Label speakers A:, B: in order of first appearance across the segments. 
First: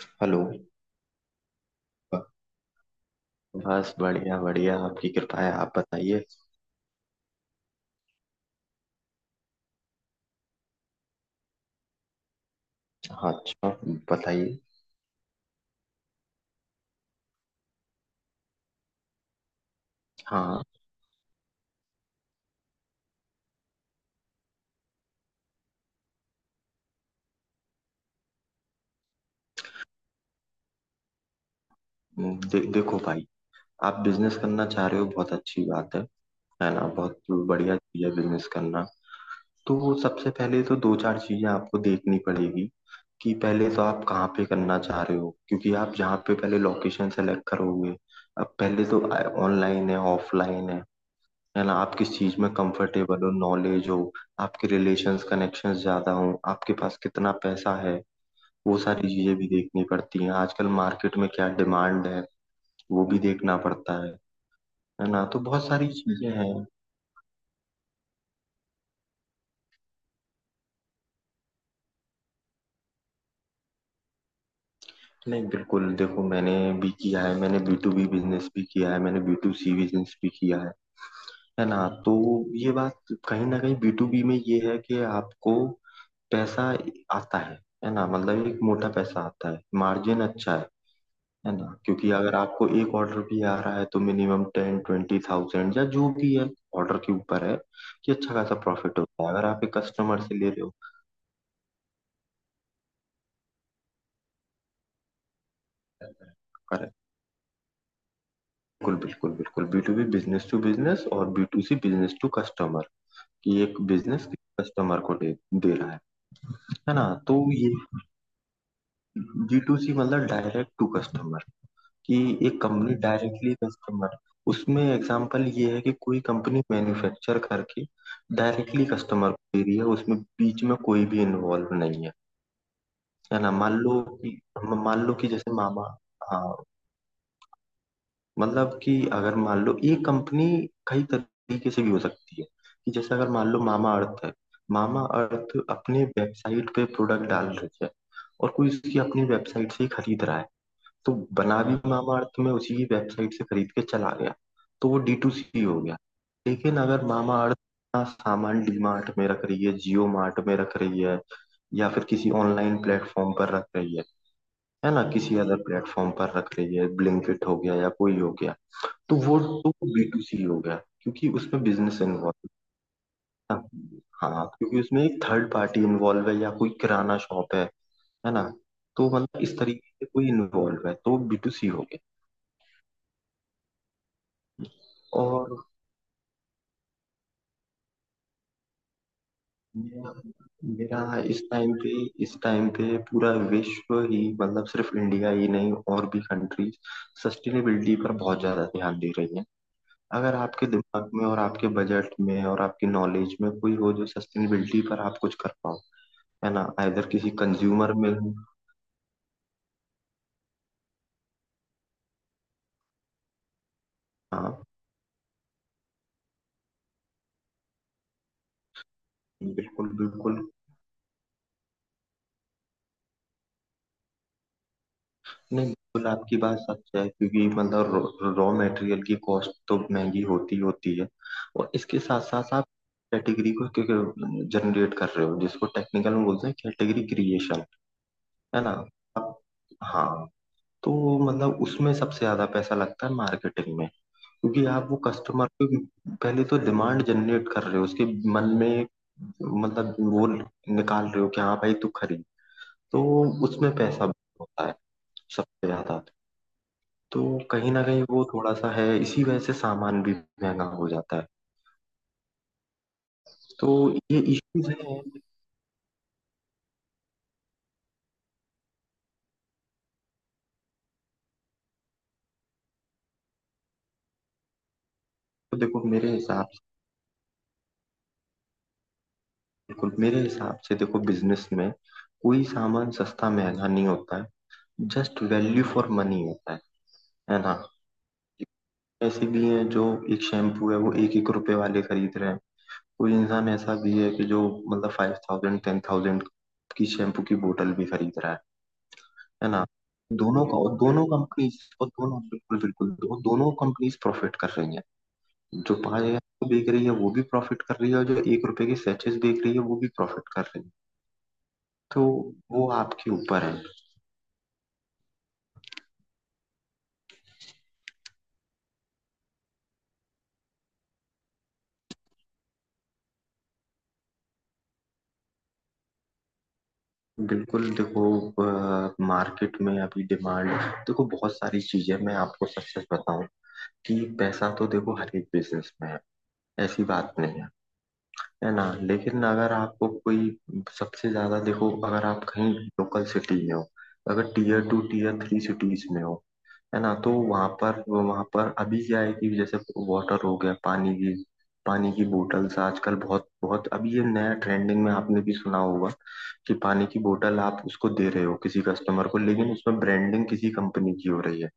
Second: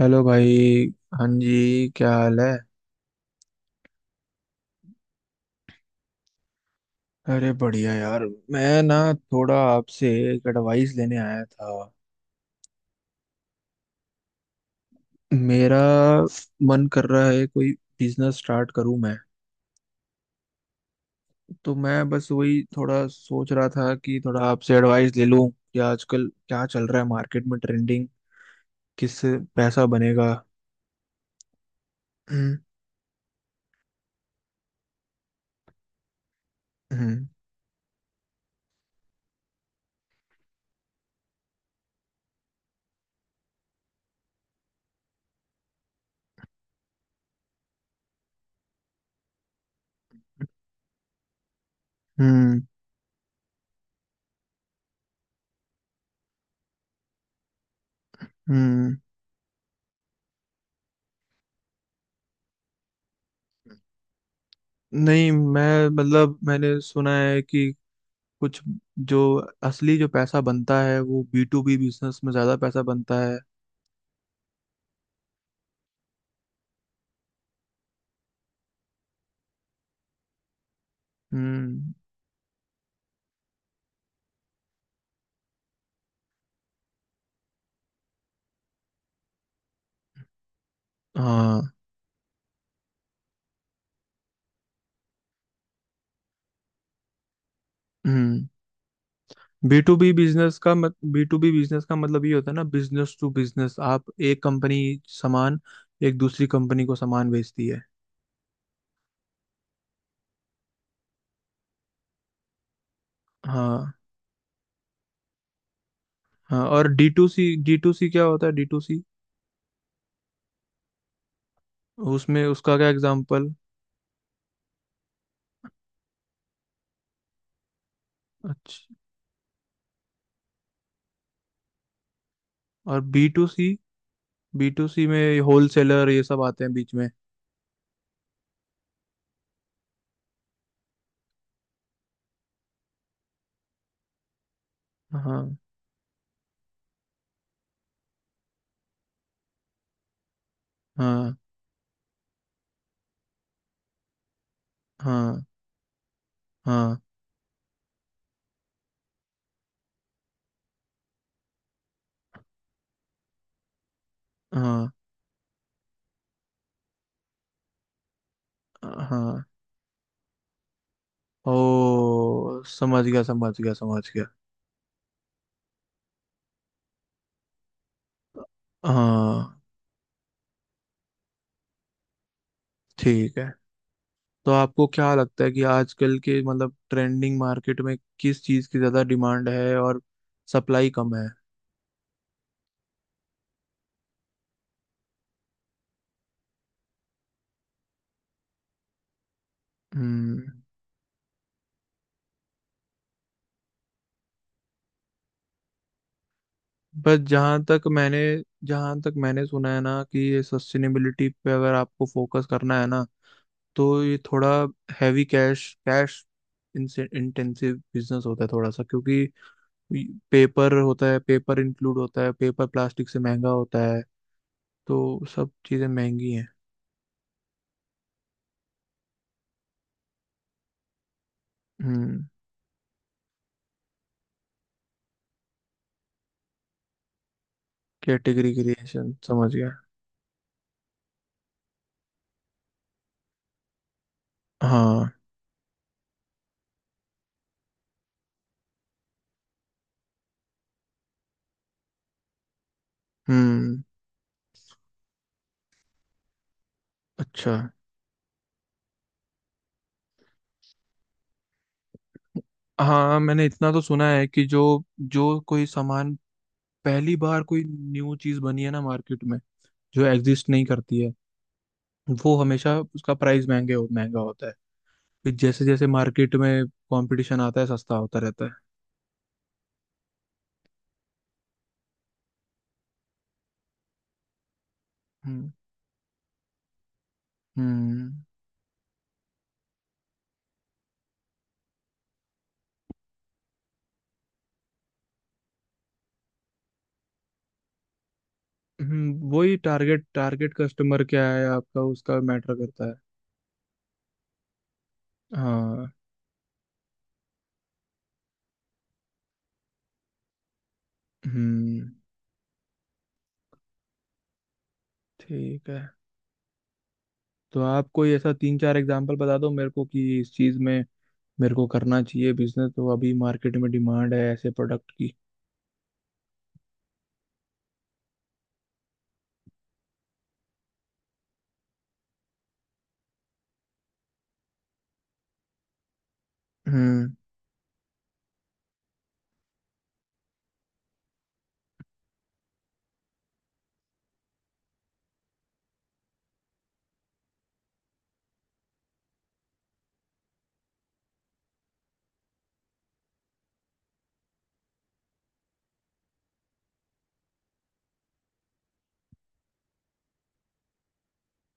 A: Hello
B: hello.
A: भाई। हाँ जी, क्या हाल है?
B: बस बढ़िया बढ़िया, आपकी कृपा है, आप बताइए।
A: अरे बढ़िया यार। मैं ना थोड़ा आपसे एक एडवाइस लेने आया था।
B: हाँ, अच्छा, बताइए।
A: मेरा मन कर रहा है कोई बिजनेस स्टार्ट करूं मैं।
B: हाँ।
A: तो मैं बस वही थोड़ा सोच रहा था कि थोड़ा आपसे एडवाइस ले लूं कि आजकल क्या चल रहा है मार्केट में ट्रेंडिंग, किससे पैसा बनेगा। हम्म।
B: देखो भाई, आप बिजनेस करना चाह रहे हो, बहुत अच्छी बात है ना? बहुत
A: हम्म।
B: बढ़िया चीज है बिजनेस करना। तो सबसे पहले तो दो चार चीजें आपको देखनी पड़ेगी कि पहले तो आप कहाँ पे करना चाह रहे हो, क्योंकि आप जहाँ पे पहले लोकेशन सेलेक्ट करोगे। अब पहले तो ऑनलाइन है ऑफलाइन है ना? आप किस चीज में
A: हम्म।
B: कंफर्टेबल हो, नॉलेज हो, आपके रिलेशंस कनेक्शंस ज्यादा हो, आपके पास कितना पैसा है, वो
A: हम्म।
B: सारी चीजें भी देखनी पड़ती हैं। आजकल मार्केट में क्या डिमांड है, वो भी देखना पड़ता है ना?
A: नहीं,
B: तो बहुत सारी
A: मैं
B: चीजें
A: मतलब
B: हैं।
A: मैंने सुना है कि कुछ जो असली जो पैसा बनता है वो बी टू बी बिजनेस में ज्यादा पैसा बनता है।
B: नहीं बिल्कुल, देखो मैंने भी किया है, मैंने बी टू बी बिजनेस भी किया है, मैंने बी टू सी बिजनेस भी किया है ना?
A: हम्म।
B: तो ये बात, कहीं ना कहीं बी टू बी में ये है कि आपको पैसा आता है ना? मतलब एक मोटा पैसा आता है, मार्जिन अच्छा है
A: हाँ।
B: ना? क्योंकि अगर आपको एक ऑर्डर भी आ रहा है तो मिनिमम टेन ट्वेंटी थाउजेंड या जो भी है ऑर्डर के ऊपर है, कि अच्छा
A: हम्म।
B: खासा प्रॉफिट होता है अगर आप एक
A: बी टू बी
B: कस्टमर से ले
A: बिजनेस
B: रहे हो।
A: का मत बी टू बी बिजनेस का मतलब ये होता है ना, बिजनेस टू बिजनेस। आप एक कंपनी सामान एक दूसरी कंपनी को
B: करेक्ट,
A: सामान बेचती है।
B: बिल्कुल बिल्कुल बिल्कुल, B to B business to business और B to C business to customer, कि एक
A: हाँ।
B: बिजनेस कस्टमर को दे रहा है
A: हाँ, और
B: है ना?
A: डी टू
B: तो
A: सी,
B: ये
A: डी टू सी क्या होता है D to C?
B: G to C मतलब डायरेक्ट टू कस्टमर, कि
A: उसमें
B: एक
A: उसका क्या
B: कंपनी
A: एग्जाम्पल?
B: Directly customer. उसमें एग्जांपल ये है कि कोई कंपनी मैन्युफैक्चर करके डायरेक्टली
A: अच्छा,
B: कस्टमर को दे रही है, उसमें बीच में कोई भी इन्वॉल्व नहीं है,
A: और बी
B: है
A: टू
B: ना?
A: सी,
B: मान लो कि
A: बी टू सी में
B: जैसे मामा,
A: होलसेलर ये सब
B: हाँ,
A: आते हैं बीच में?
B: मतलब कि अगर मान लो ये कंपनी कई तरीके से भी हो सकती है, कि जैसे अगर मान लो मामा अर्थ है, मामा
A: हाँ।
B: अर्थ अपने वेबसाइट पे प्रोडक्ट डाल रही है और कोई उसकी अपनी वेबसाइट से ही खरीद रहा है, तो
A: हाँ।
B: बना भी, हाँ मामाअर्थ में उसी की वेबसाइट से खरीद के चला गया, तो वो डी टू
A: हाँ।
B: सी हो गया। लेकिन
A: हाँ।
B: अगर मामाअर्थ अपना सामान डी मार्ट में रख रही है, जियो मार्ट में रख रही है, या फिर किसी ऑनलाइन प्लेटफॉर्म पर रख रही है
A: हाँ।
B: है ना? किसी अदर प्लेटफॉर्म पर रख रही है, ब्लिंकिट हो गया या कोई हो गया, तो वो
A: हाँ।
B: तो बी टू सी हो गया, क्योंकि उसमें बिजनेस इन्वॉल्व,
A: ओ समझ गया, समझ
B: है
A: गया,
B: ना?
A: समझ गया।
B: हाँ, क्योंकि उसमें एक थर्ड पार्टी इन्वॉल्व है या कोई किराना शॉप है ना? तो मतलब इस
A: हाँ।
B: तरीके से कोई इन्वॉल्व है तो बी टू सी हो गया।
A: ठीक है। तो आपको क्या लगता है
B: और
A: कि आजकल के मतलब ट्रेंडिंग मार्केट में किस चीज़ की ज़्यादा डिमांड है और
B: मेरा
A: सप्लाई कम
B: मेरा
A: है?
B: इस टाइम पे इस टाइम पे पूरा विश्व ही, मतलब सिर्फ इंडिया ही नहीं और भी कंट्रीज सस्टेनेबिलिटी पर बहुत ज्यादा ध्यान दे रही हैं। अगर
A: हम्म।
B: आपके दिमाग में और आपके बजट में और आपकी नॉलेज में कोई हो जो सस्टेनेबिलिटी पर आप कुछ कर पाओ, है ना? आइदर
A: बस
B: किसी
A: जहाँ तक
B: कंज्यूमर में
A: मैंने
B: हो,
A: जहाँ तक मैंने सुना है ना कि ये सस्टेनेबिलिटी पे अगर आपको फोकस करना है ना, तो ये थोड़ा
B: हाँ,
A: heavy cash cash intensive business होता है थोड़ा सा। क्योंकि
B: बिल्कुल बिल्कुल।
A: पेपर होता है, पेपर इंक्लूड होता है, पेपर प्लास्टिक से महंगा होता है, तो सब
B: नहीं
A: चीजें
B: बिल्कुल,
A: महंगी
B: आपकी
A: हैं।
B: बात सच है, क्योंकि मतलब रॉ मटेरियल की कॉस्ट तो महंगी होती ही होती है, और इसके साथ
A: हम्म।
B: साथ आप कैटेगरी को क्योंकि जनरेट कर रहे हो, जिसको टेक्निकल में बोलते हैं कैटेगरी क्रिएशन,
A: कैटेगरी
B: है ना?
A: क्रिएशन,
B: आप,
A: समझ गया।
B: हाँ, तो मतलब उसमें सबसे ज्यादा पैसा लगता है मार्केटिंग में, क्योंकि आप वो
A: हाँ।
B: कस्टमर को पहले तो डिमांड जनरेट कर रहे हो, उसके मन में एक, मतलब वो निकाल रहे हो कि हाँ भाई तू खरीद। तो उसमें
A: हम्म।
B: पैसा होता है सबसे ज्यादा। तो
A: अच्छा।
B: कहीं ना कहीं वो थोड़ा-सा है, इसी वजह से सामान भी महँगा हो जाता है।
A: हाँ, मैंने
B: तो
A: इतना तो सुना
B: ये
A: है कि जो
B: इश्यूज़ हैं।
A: जो कोई सामान पहली बार कोई न्यू चीज बनी है ना मार्केट में, जो एग्जिस्ट नहीं करती है, वो हमेशा उसका प्राइस महंगा होता है। फिर
B: तो
A: जैसे
B: देखो
A: जैसे
B: मेरे
A: मार्केट
B: हिसाब से,
A: में कंपटीशन आता है सस्ता होता रहता है।
B: देखो मेरे हिसाब से देखो, बिज़नेस में कोई सामान सस्ता महँगा नहीं होता है, just
A: hmm.
B: Value for money होता है ना?
A: हम्म।
B: ऐसे भी हैं जो एक शैम्पू है वो एक एक रुपए वाले खरीद रहे हैं, कोई इंसान ऐसा भी है कि जो मतलब 5,000 10,000 की शैम्पू की बोतल भी खरीद रहा है
A: वही
B: ना?
A: टारगेट
B: दोनों
A: टारगेट
B: का, और
A: कस्टमर
B: दोनों
A: क्या है
B: कंपनीज़,
A: आपका,
B: और
A: उसका
B: दोनों
A: मैटर
B: बिल्कुल,
A: करता
B: बिल्कुल,
A: है।
B: दो दोनों कंपनीज़ प्रॉफ़िट कर रही हैं। जो
A: हाँ।
B: पाँच हजार की बेच रही है वो भी प्रॉफिट कर रही है, और जो एक रुपए की सैचेस बेच रही है वो भी प्रॉफिट कर रही है।
A: हम्म।
B: तो वो आपके ऊपर है।
A: ठीक है, तो आप कोई ऐसा तीन चार एग्जांपल बता दो मेरे को कि इस चीज में मेरे को करना चाहिए बिजनेस, तो अभी मार्केट में डिमांड है ऐसे प्रोडक्ट की।
B: बिल्कुल देखो, मार्केट में अभी डिमांड, देखो बहुत सारी चीजें, मैं आपको सच सच बताऊं कि पैसा तो देखो हर एक बिजनेस में है, ऐसी बात
A: हम्म।
B: नहीं है, है ना? लेकिन अगर आपको कोई, सबसे ज्यादा देखो, अगर आप कहीं लोकल सिटी में हो, अगर tier two tier three cities में हो, है ना? तो वहां पर, वहां पर अभी क्या है कि जैसे वाटर हो गया, पानी की, पानी की बोटल्स आजकल बहुत बहुत, अभी ये नया ट्रेंडिंग में आपने भी सुना होगा कि पानी की बोतल आप उसको दे रहे हो किसी कस्टमर को, लेकिन उसमें ब्रांडिंग किसी कंपनी की हो रही है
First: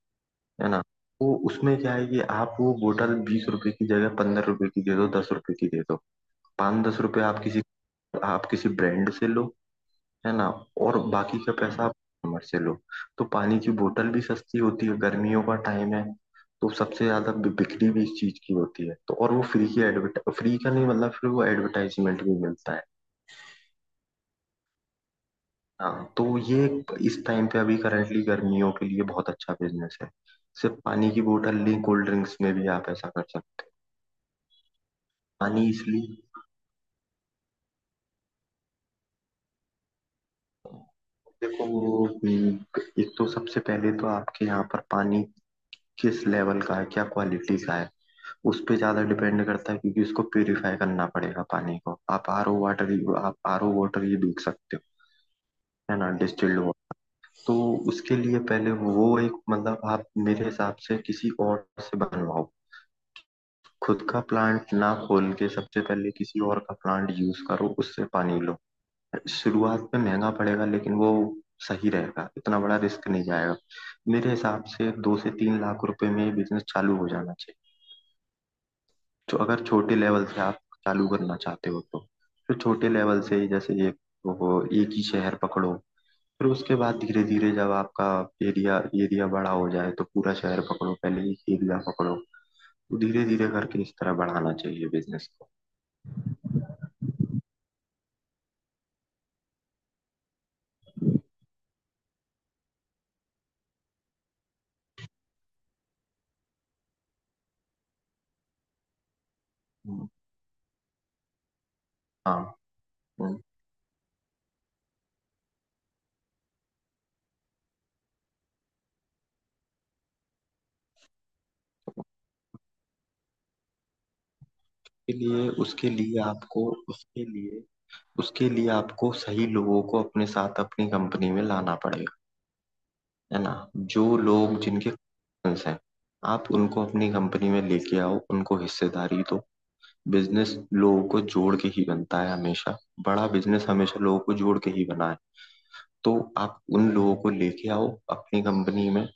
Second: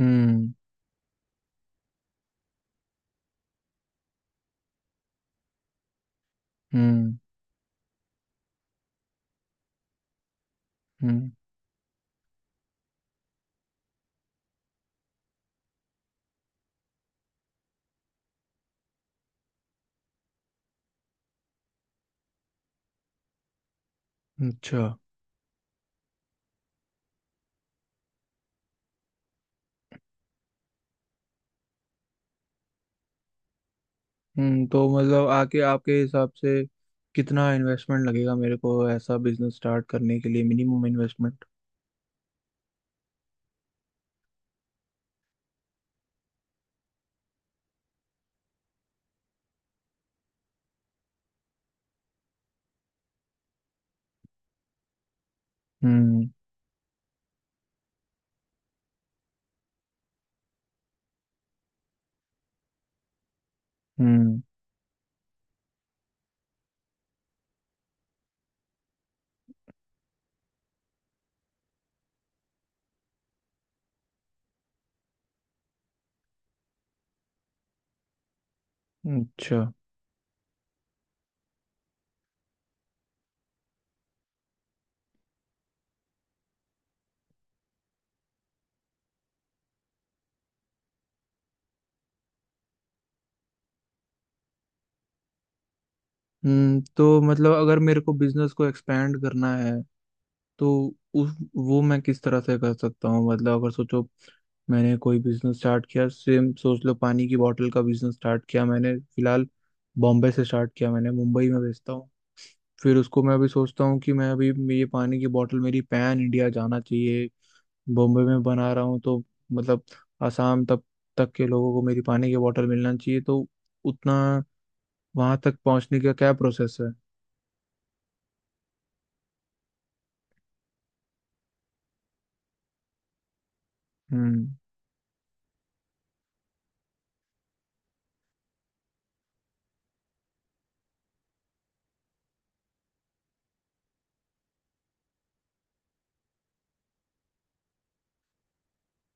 A: हम्म।
B: है ना? तो उसमें क्या है कि आप वो बोतल बीस रुपए की जगह पंद्रह रुपए की दे दो, दस रुपए की दे दो, पाँच दस
A: हम्म।
B: रुपए आप किसी, आप किसी ब्रांड से लो, है ना? और
A: हम्म।
B: बाकी का पैसा आप कस्टमर से लो। तो पानी की बोतल भी सस्ती होती है, गर्मियों का टाइम है, तो सबसे ज्यादा बिक्री भी इस चीज की होती है। तो और वो फ्री की एडवर्ट, फ्री का नहीं मतलब, फिर वो एडवर्टाइजमेंट भी मिलता है।
A: अच्छा।
B: हाँ, तो ये इस टाइम पे अभी करंटली गर्मियों के लिए बहुत अच्छा बिजनेस है। सिर्फ पानी की बोतल नहीं, कोल्ड ड्रिंक्स में भी आप ऐसा कर सकते हैं।
A: हम्म, तो मतलब आके
B: पानी
A: आपके
B: इसलिए,
A: हिसाब से कितना इन्वेस्टमेंट लगेगा मेरे को ऐसा बिजनेस स्टार्ट करने के लिए, मिनिमम इन्वेस्टमेंट?
B: देखो वो, एक तो सबसे पहले तो आपके यहाँ पर पानी किस लेवल का है, क्या क्वालिटी का है, उस पे ज्यादा डिपेंड करता है, क्योंकि उसको प्यूरिफाई करना पड़ेगा पानी को। आप आर ओ वाटर ये दूध सकते हो, है ना?
A: हम्म।
B: Distilled water. तो उसके लिए पहले वो एक, मतलब आप मेरे हिसाब से किसी और से बनवाओ, खुद का
A: हम्म।
B: प्लांट ना खोल के सबसे पहले, किसी और का प्लांट यूज करो, उससे पानी लो। शुरुआत में महंगा पड़ेगा, लेकिन वो सही रहेगा, इतना बड़ा रिस्क नहीं जाएगा। मेरे हिसाब से दो से तीन लाख रुपए में बिजनेस चालू हो जाना। तो
A: अच्छा।
B: अगर छोटे लेवल से आप चालू करना चाहते हो तो फिर छोटे लेवल से ही, जैसे एक, वो एक ही शहर पकड़ो। फिर उसके बाद धीरे धीरे जब आपका एरिया एरिया बड़ा हो जाए तो पूरा शहर पकड़ो, पहले एक एरिया पकड़ो। तो धीरे धीरे करके इस तरह बढ़ाना चाहिए बिजनेस को।
A: हम्म, तो मतलब अगर मेरे को बिजनेस को एक्सपेंड करना है तो उस वो मैं किस तरह से कर सकता हूँ? मतलब अगर सोचो, मैंने कोई बिजनेस स्टार्ट किया, सेम सोच लो पानी की बोतल का बिजनेस स्टार्ट किया मैंने, फिलहाल
B: हम्म,
A: बॉम्बे से स्टार्ट किया, मैंने मुंबई में बेचता हूँ।
B: हाँ,
A: फिर उसको मैं
B: हम्म।
A: अभी सोचता हूँ कि मैं अभी ये पानी की बोतल मेरी पैन इंडिया जाना चाहिए। बॉम्बे में बना रहा हूँ तो मतलब आसाम तक तक के लोगों को मेरी पानी की बोतल मिलना चाहिए, तो उतना
B: उसके
A: वहां
B: लिए
A: तक
B: उसके
A: पहुंचने का
B: लिए
A: क्या
B: आपको
A: प्रोसेस है?
B: उसके लिए उसके लिए आपको सही लोगों को अपने साथ अपनी कंपनी में लाना पड़ेगा, है ना? जो
A: हम्म।
B: लोग, जिनके connections हैं, आप उनको अपनी कंपनी में लेके आओ, उनको हिस्सेदारी दो। बिजनेस लोगों को जोड़ के ही बनता है हमेशा, बड़ा बिजनेस हमेशा लोगों को जोड़ के ही बना है। तो आप उन लोगों को लेके आओ अपनी कंपनी में,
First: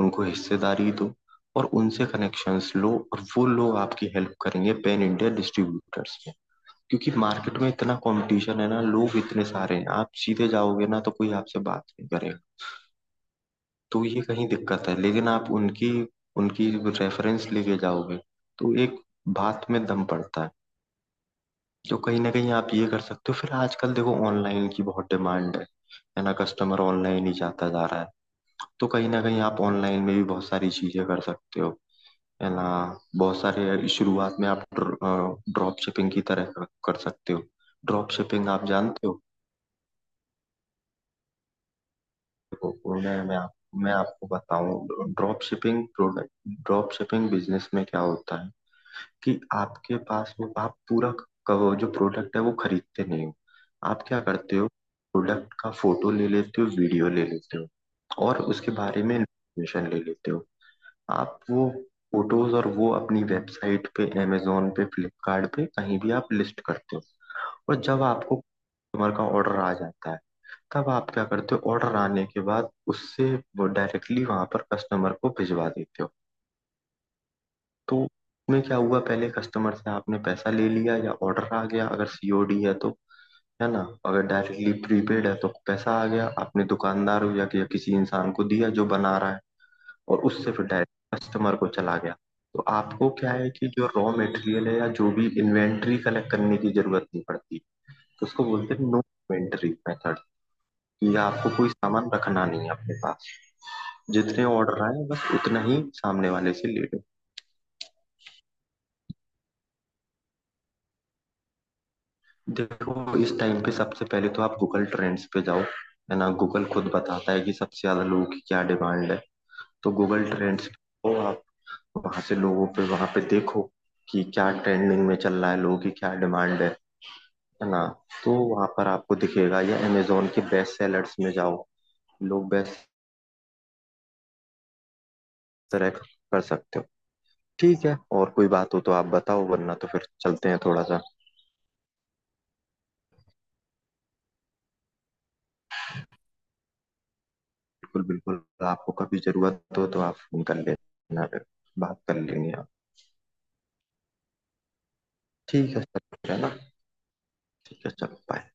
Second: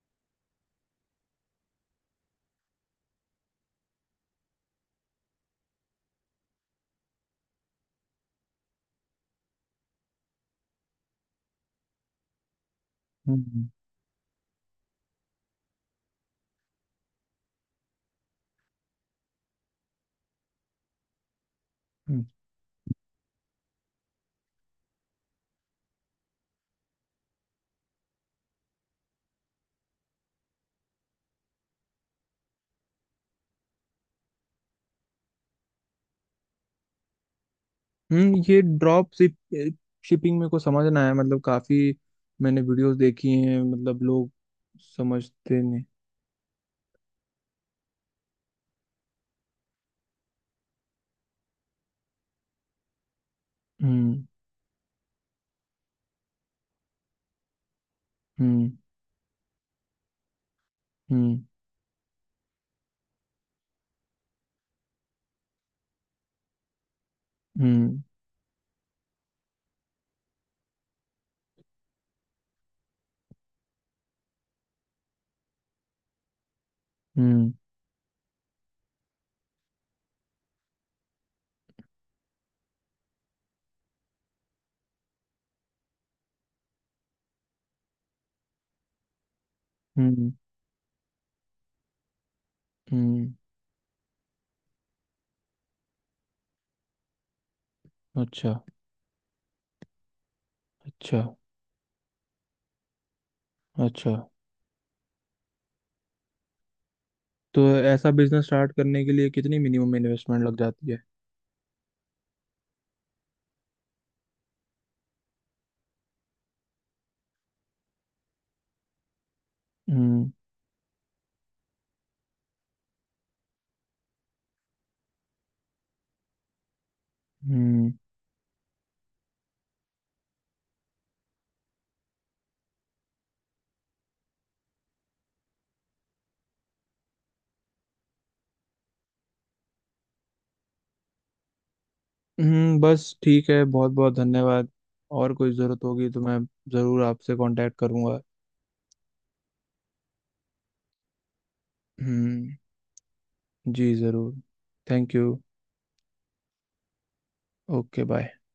B: उनको हिस्सेदारी दो और उनसे कनेक्शंस लो, और वो लोग आपकी हेल्प करेंगे पैन इंडिया डिस्ट्रीब्यूटर्स में। क्योंकि मार्केट में इतना कंपटीशन है ना, लोग इतने सारे हैं, आप सीधे जाओगे ना तो कोई आपसे बात नहीं करेगा।
A: हम्म।
B: तो ये कहीं दिक्कत है, लेकिन आप उनकी उनकी रेफरेंस लेके जाओगे तो एक बात में दम पड़ता है। तो कहीं
A: हम्म।
B: ना कहीं आप ये कर सकते हो। फिर आजकल देखो ऑनलाइन की बहुत डिमांड है ना? कस्टमर ऑनलाइन ही जाता जा रहा है। तो कहीं ना कहीं आप ऑनलाइन में भी बहुत सारी चीजें कर सकते हो, है ना? बहुत सारे, शुरुआत में आप ड्रॉप शिपिंग की तरह कर सकते हो। ड्रॉप शिपिंग
A: ये
B: आप जानते
A: ड्रॉप
B: हो?
A: शिपिंग मेरे को समझना है, मतलब काफी मैंने
B: देखो
A: वीडियोस
B: मैं
A: देखी
B: मैं, आप,
A: हैं
B: मैं
A: मतलब
B: आपको
A: लोग
B: बताऊं,
A: समझते नहीं।
B: ड्रॉप शिपिंग बिजनेस में क्या होता है, कि आपके पास में आप पूरा कवर, जो प्रोडक्ट है वो खरीदते नहीं हो। आप क्या
A: हम्म।
B: करते हो, प्रोडक्ट का फोटो ले लेते हो, वीडियो ले लेते हो और उसके
A: हम्म।
B: बारे में इंफॉर्मेशन ले लेते हो। आप
A: हम्म।
B: वो फोटोज और वो अपनी वेबसाइट पे, amazon पे, फ्लिपकार्ट पे कहीं भी आप लिस्ट करते हो। और
A: हम्म।
B: जब आपको कस्टमर का ऑर्डर आ जाता है, तब आप क्या करते हो, ऑर्डर आने के बाद उससे वो डायरेक्टली वहां पर कस्टमर को भिजवा देते हो।
A: हम्म।
B: तो उसमें क्या हुआ, पहले कस्टमर से आपने पैसा ले लिया या ऑर्डर आ गया अगर सीओडी है तो, है ना? अगर डायरेक्टली प्रीपेड है तो पैसा आ गया, आपने दुकानदार या किसी इंसान को दिया जो बना रहा है, और
A: हम्म।
B: उससे फिर डायरेक्ट कस्टमर को चला गया। तो आपको
A: हम्म,
B: क्या है कि जो रॉ मटेरियल है या जो भी इन्वेंट्री कलेक्ट करने की जरूरत नहीं पड़ती। तो उसको
A: अच्छा।
B: बोलते हैं नो इन्वेंट्री मेथड, कि
A: अच्छा।
B: आपको कोई सामान रखना नहीं है अपने पास।
A: अच्छा,
B: जितने ऑर्डर आए बस उतना ही सामने वाले से ले लो।
A: तो ऐसा बिजनेस स्टार्ट करने के लिए कितनी मिनिमम इन्वेस्टमेंट लग जाती है?
B: देखो इस टाइम पे सबसे पहले तो आप गूगल ट्रेंड्स पे जाओ, है ना? गूगल खुद बताता है कि सबसे ज्यादा लोगों की क्या डिमांड है। तो गूगल
A: हम्म।
B: ट्रेंड्स पे जाओ, आप वहां से लोगों पे, वहां पे देखो कि क्या ट्रेंडिंग में चल रहा है, लोगों की क्या डिमांड है ना?
A: हम्म।
B: तो वहां पर आपको दिखेगा, या अमेजोन के बेस्ट सेलर्स में जाओ, लोग बेस्ट सेलेक्ट कर सकते हो। ठीक है, और कोई बात हो तो आप बताओ, वरना तो फिर चलते हैं थोड़ा सा।
A: बस ठीक है, बहुत बहुत धन्यवाद। और कोई ज़रूरत होगी तो मैं ज़रूर आपसे कांटेक्ट
B: बिल्कुल
A: करूंगा।
B: बिल्कुल, आपको कभी जरूरत हो तो आप फोन कर लेना, फिर बात कर लेंगे।
A: हम्म। जी ज़रूर। Thank you.
B: ठीक है सर, है ना? ठीक है
A: ओके
B: सर,
A: बाय।
B: बाय।